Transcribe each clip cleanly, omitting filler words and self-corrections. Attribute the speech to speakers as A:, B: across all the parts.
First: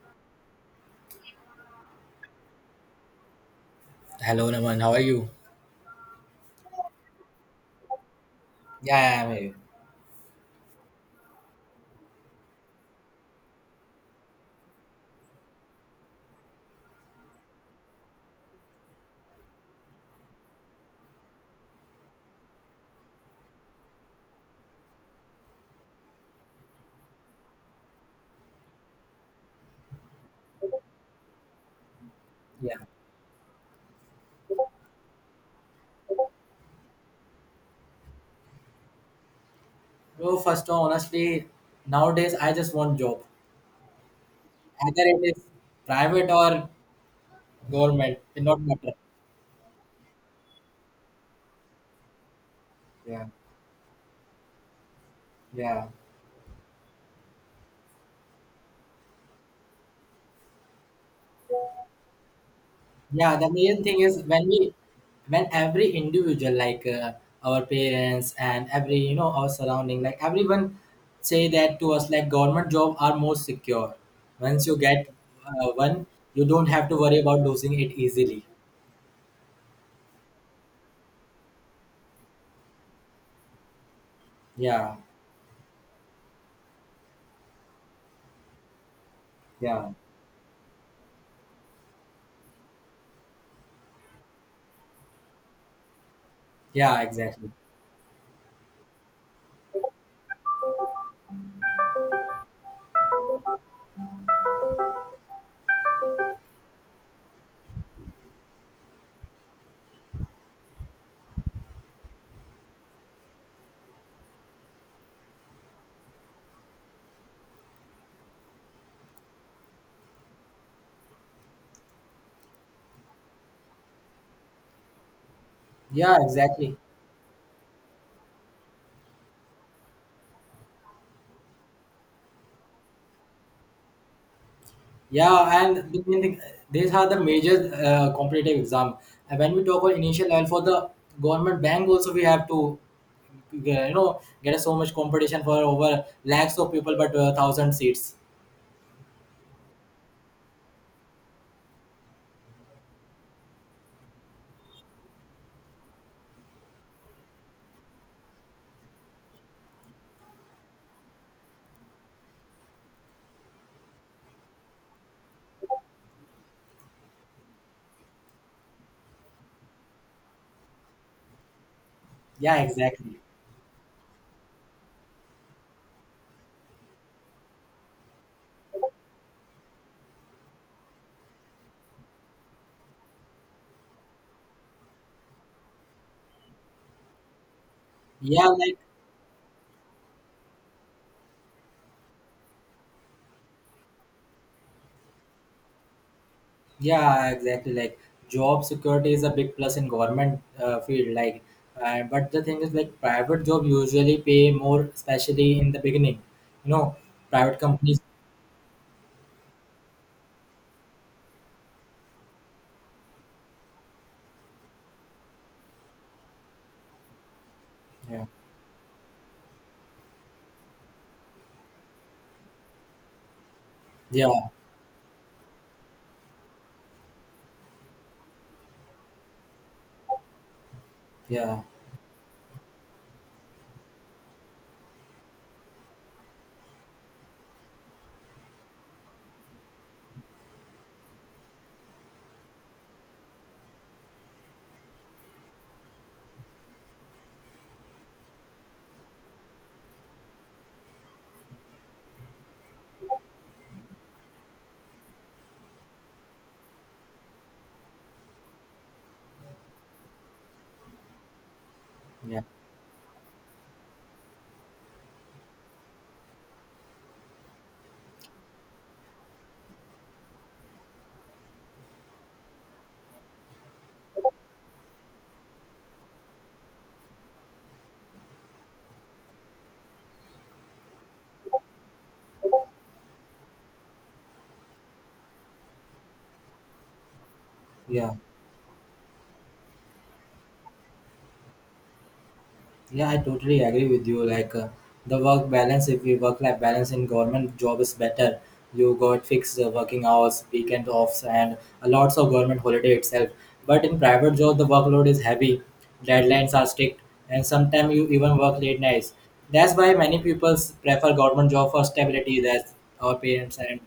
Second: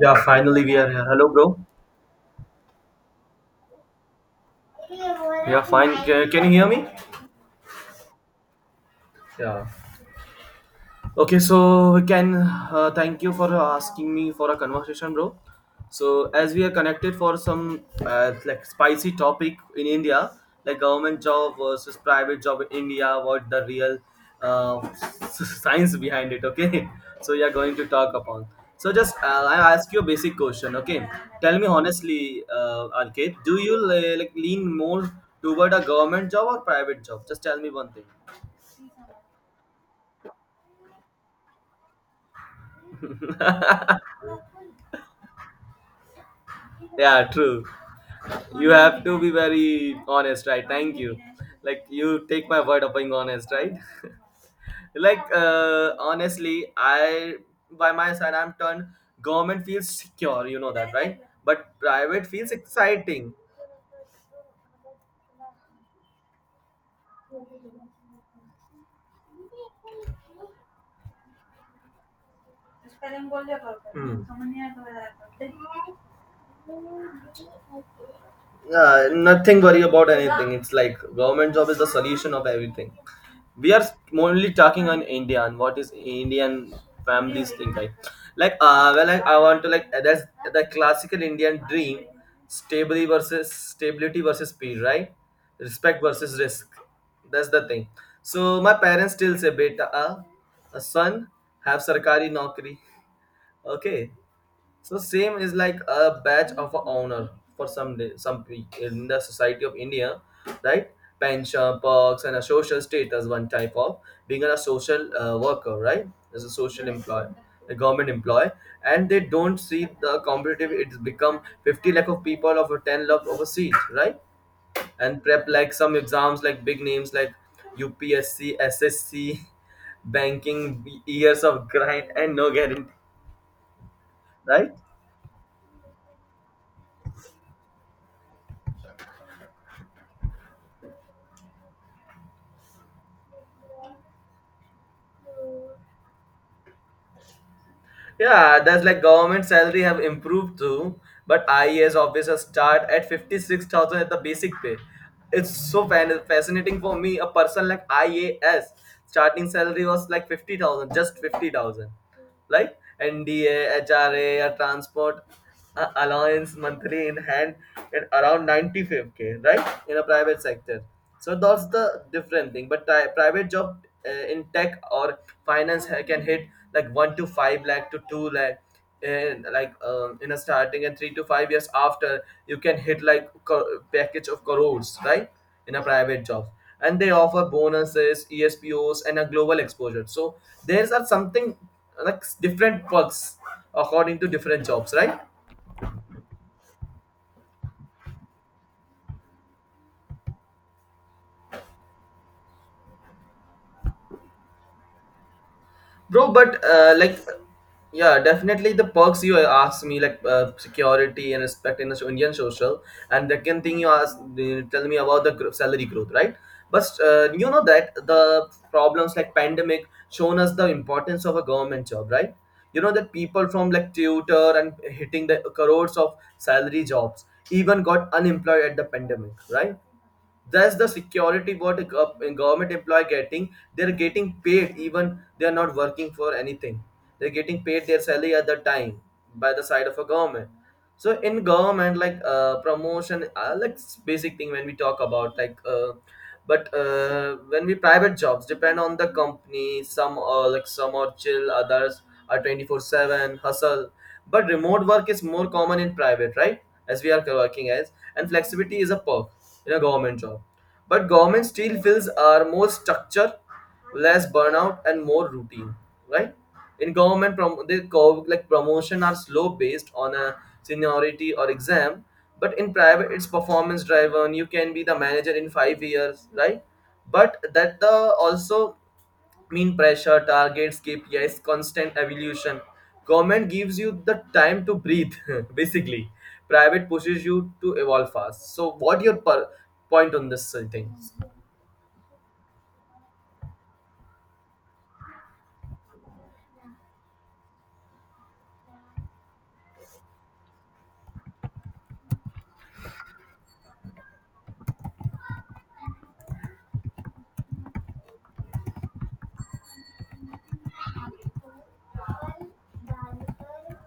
A: Yeah, finally we are here. Hello, bro.
B: Hello, Naman. How are you?
A: Yeah, fine. Can you hear me?
B: Yeah, yeah, maybe.
A: Yeah. Okay, so we can thank you for asking me for a conversation, bro. So as we are connected for some like spicy topic in India, like government job versus private job in India, what the real uh, science behind it? Okay, so we are going to talk upon. So just I ask you a basic question. Okay, tell me honestly,
B: Yeah.
A: Arcade, do you like lean more toward a government job or private job? Just tell me one thing.
B: So first, honestly, nowadays I just want job. Either it is private or
A: Yeah, true.
B: government, it not
A: You
B: matter.
A: have to be very honest, right? Thank you. Like you take my word of being
B: Yeah,
A: honest, right? like
B: yeah.
A: uh, honestly, I by my side I'm turned. Government feels secure, you know that, right? But private feels exciting.
B: Yeah, the main thing is when every individual like our parents and every our surrounding, like everyone say that to us like government job are more secure.
A: Hmm.
B: Once you get one, you don't have to worry about losing it easily.
A: Yeah, nothing worry about anything. It's like government job is the solution of everything. We are only talking
B: Yeah,
A: on India and what is Indian families think like. Like well, like I want to
B: yeah.
A: like that's the classical Indian dream, stability versus speed, right? Respect versus risk.
B: Yeah,
A: That's
B: exactly.
A: the thing. So my parents still say beta, a son have sarkari naukri. Okay. So same is like a badge of a honor for some day, in the society of India, right? Pension, perks, and a social status. One type of being a social worker, right? As a social employee, a government employee, and they don't see the competitive. It's become 50 lakh of people of a 10 lakh of a seat, right? And prep like some
B: Yeah,
A: exams like
B: exactly.
A: big names like UPSC, SSC, banking, years of grind and no guarantee, right?
B: Yeah, and these are the major competitive exam. And when we talk about initial level for the government bank, also we have to, get so much competition for over lakhs of people, but thousand seats.
A: Yeah, that's like government salary have improved too, but IAS officers start at 56,000 at the basic pay. It's so fascinating for me. A person like IAS starting salary was like 50,000, just 50,000. Like NDA, HRA, a HRA, a transport allowance monthly in hand at around 95K, right? In a private sector. So that's the different
B: Yeah,
A: thing. But
B: exactly.
A: private job, in tech or finance can hit like 1 to 5 lakh to 2 lakh and like in a starting, and 3 to 5 years after, you can hit like package of crores, right? In a private job, and they offer bonuses
B: Yeah, like
A: espos and a global exposure. So there's are something like different perks according to different jobs, right,
B: yeah, exactly. Like job security is a big plus in government field. Like, but the thing is, like private job usually pay more, especially in the beginning.
A: bro? But
B: You know,
A: like,
B: private companies.
A: yeah, definitely the perks you asked me, like security and respect in the so, Indian social, and the second thing you asked, you tell me about the salary growth, right? But you know that
B: Yeah,
A: the problems like pandemic shown us the importance of a government job, right? You know that people from like
B: yeah,
A: tutor and hitting the crores of salary jobs even got unemployed at the pandemic, right? That's the security
B: yeah.
A: what a government employee getting. They're getting paid even they're not working for anything. They're getting paid their salary at the time by the side of a government. So in government, like promotion like basic thing when we talk about like, but when we private jobs depend on the company. Some are like, some are chill, others are 24/7 hustle. But remote work is more common in private, right? As we are working as, and flexibility is a perk in a government job. But government still feels
B: Yeah,
A: are more structure, less burnout, and more routine, right? In government, they call like promotion are slow based on a seniority or exam, but in private, it's performance driven. You can be the manager in 5 years, right? But that the also mean pressure, targets, KPIs, constant evolution. Government gives you the time to breathe, basically. Private pushes you to
B: yeah,
A: evolve fast. So, what your point on this thing?
B: yeah. I totally agree with you. The work balance, if you work-life balance in government job is better. You got fixed working hours, weekend offs, and a lots of government holiday itself. But in private job, the workload is heavy, deadlines are strict, and sometimes you even work late nights. That's why many people prefer government job for stability. That's our parents and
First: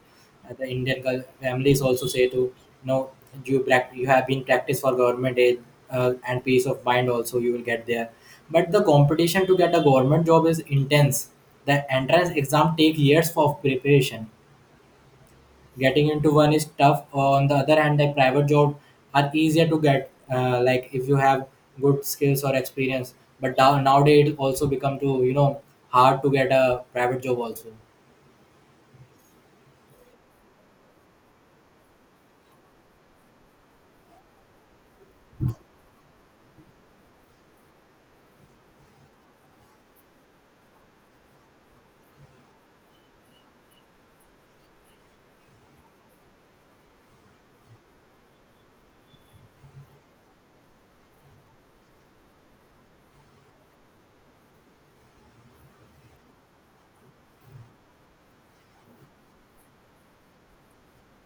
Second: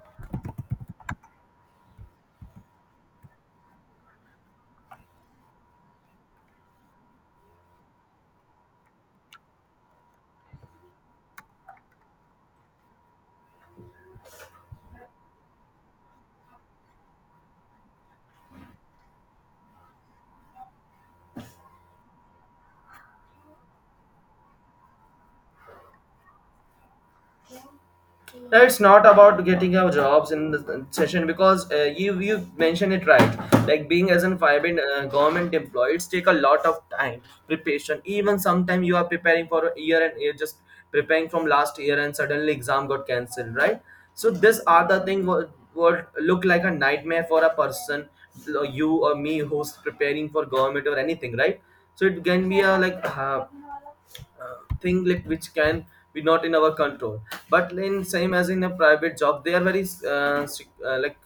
B: The Indian families also say to no, you have been practiced for government aid and peace of mind also you will get there. But the competition to get a government job is intense. The entrance exam take years of preparation. Getting into one is tough. On the other hand, the private job are easier to get. Like if you have good skills or experience. But now nowadays it also become to hard to get a private job also.
A: It's not about getting our jobs in the session, because you mentioned it, right? Like being as an five government employees take a lot of time preparation. Even sometimes you are preparing for a year, and you're just preparing from last year and suddenly exam got cancelled, right? So these are the thing what look like a nightmare for a person you or me who's preparing for government or anything, right? So it can be a like, thing like which can be not in our control. But in same as in a private job, they are very strict, like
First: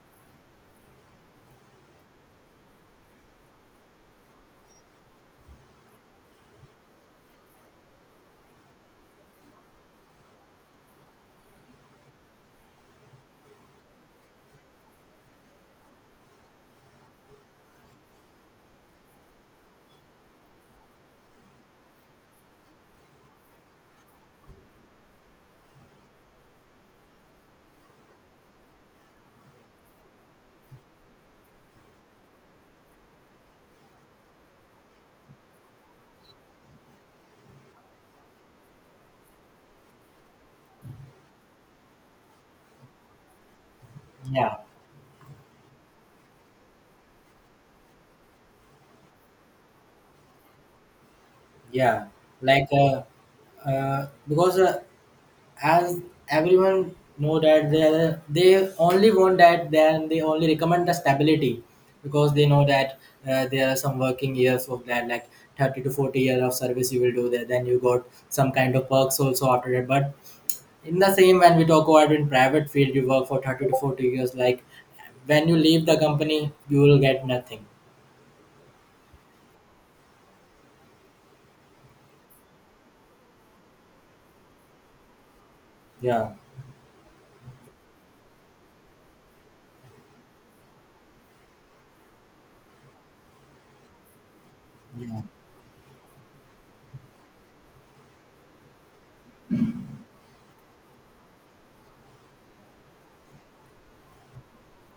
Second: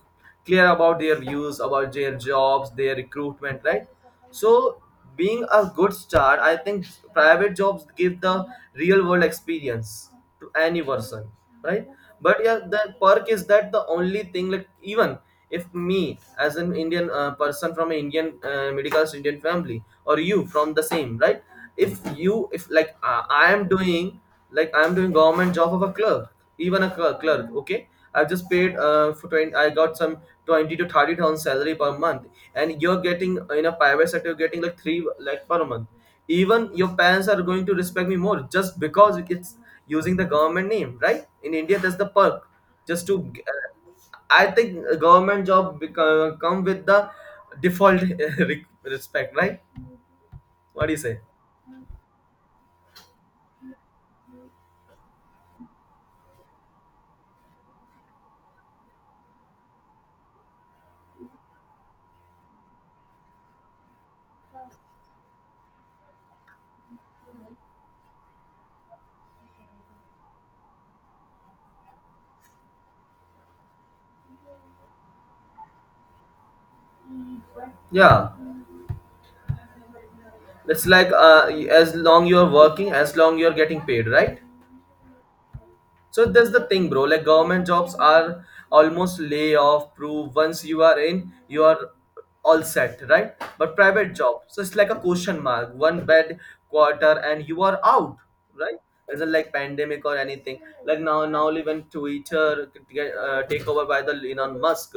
A: clear about their views about their jobs, their recruitment, right? So being a good start, I think private jobs give the real world experience to any person, right? But yeah, the perk is that the only thing, like even if me as an Indian person from an Indian middle class Indian family, or you from the same, right? If you, if like I'm doing government job of a clerk, even a clerk, okay, I've just paid for 20, I got some 20 to 30 thousand salary per month, and you're getting in a private sector, you're getting like three like per month. Even your parents are going to respect me more, just because it's using the government name, right? In India, that's the perk, just to uh, I
B: Yeah.
A: think a government job come with the default respect, right? What do you say?
B: Yeah, like because as everyone know that they only want that, then they only recommend the stability because they know that there are some working years of that, like 30 to 40 years of service you will do there, then you got some kind of perks also after that. But in the same, when we talk about in private field, you work for 30 to 40 years, like when you leave the company, you will get nothing.
A: Yeah, it's like as long you're working, as long you're getting paid, right? So
B: Yeah,
A: that's the thing, bro. Like government jobs are almost layoff proof. Once you are in, you are all set, right? But private job, so it's like a
B: yeah,
A: question mark, one bad quarter and you are out, right? Is not like pandemic or anything. Like, now, even Twitter get, take over by the Elon Musk,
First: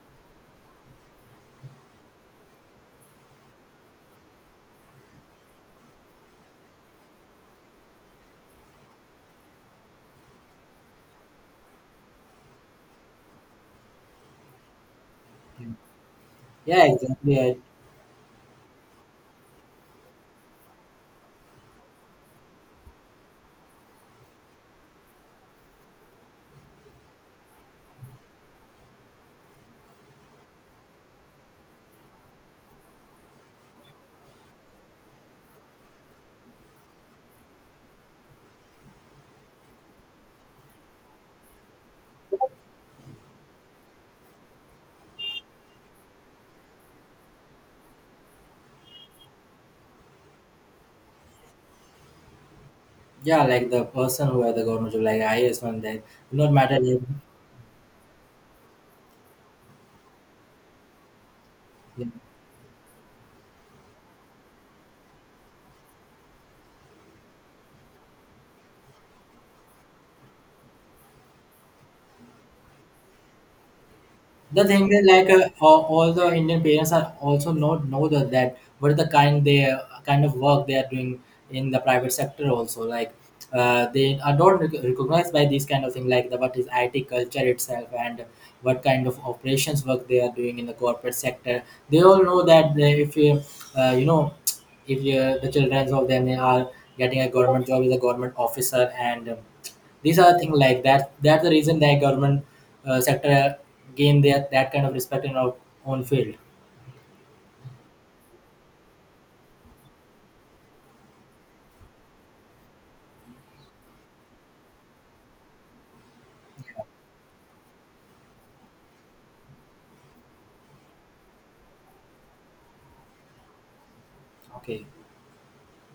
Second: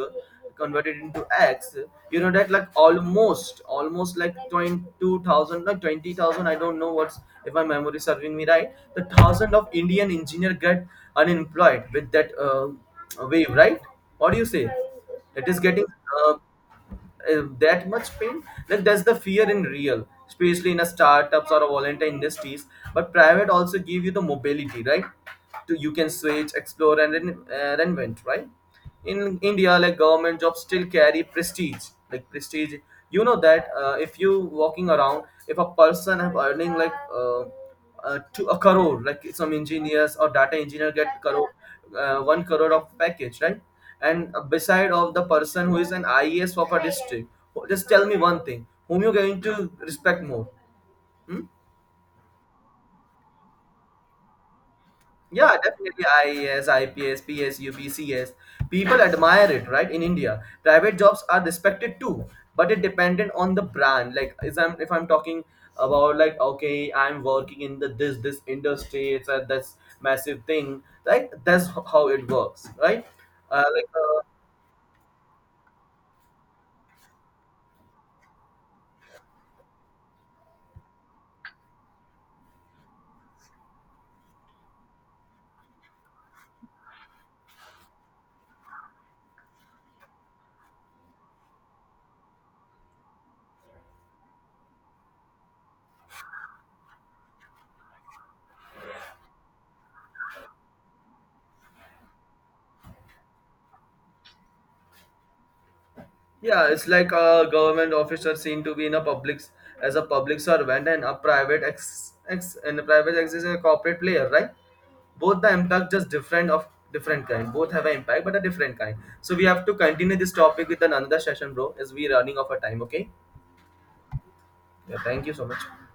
A: converted into X. You know that like almost like 22,000, like 20,000, I don't know what's, if my memory is serving me right, the thousand of Indian engineer get unemployed with that wave, right? What do you say? It is getting uh,
B: yeah, exactly. i
A: that much pain. Like, that's the fear in real, especially in a startups or a volunteer industries. But private also give you the mobility, right? To you can switch, explore, and reinvent, right? In India, like government jobs still carry prestige, like prestige. You know that, if you walking around, if a person have earning like, to a crore, like some engineers or data engineer get crore, 1 crore of package, right? And beside of the person who is an IES of a district, just tell me one thing, whom you're going to respect more? Hmm?
B: Yeah, like the person who are the government job, like
A: Yeah,
B: IAS one, that
A: definitely.
B: not
A: IAS,
B: matter. if-
A: IPS, PSU, BCS. People admire it, right? In India, private jobs are respected
B: yeah.
A: too, but it dependent on the brand. Like, is I'm if I'm talking about like, okay, I'm working in the this this industry, it's a this massive thing. Like, that's how it works, right? Like,
B: The thing is, like all the Indian parents are also not know that what is the kind they kind of work they are doing in the private sector also. Like they are not recognized by these kind of thing, like the what is IT culture itself, and what kind of operations work they are doing in the corporate sector. They all know that uh, you know if you, the children of them are getting a government job as a government officer, and these are things like that. That's the reason that government sector gain that kind of respect in our own field.
A: yeah, it's like a government officer seen to be in a public as a public servant, and a private ex and a private ex is a corporate player, right? Both the impact just different of different kind. Both have an impact, but a different kind. So we have to continue this topic with another session, bro, as we running out of a time, okay?
B: Okay.
A: Yeah, thank you so much.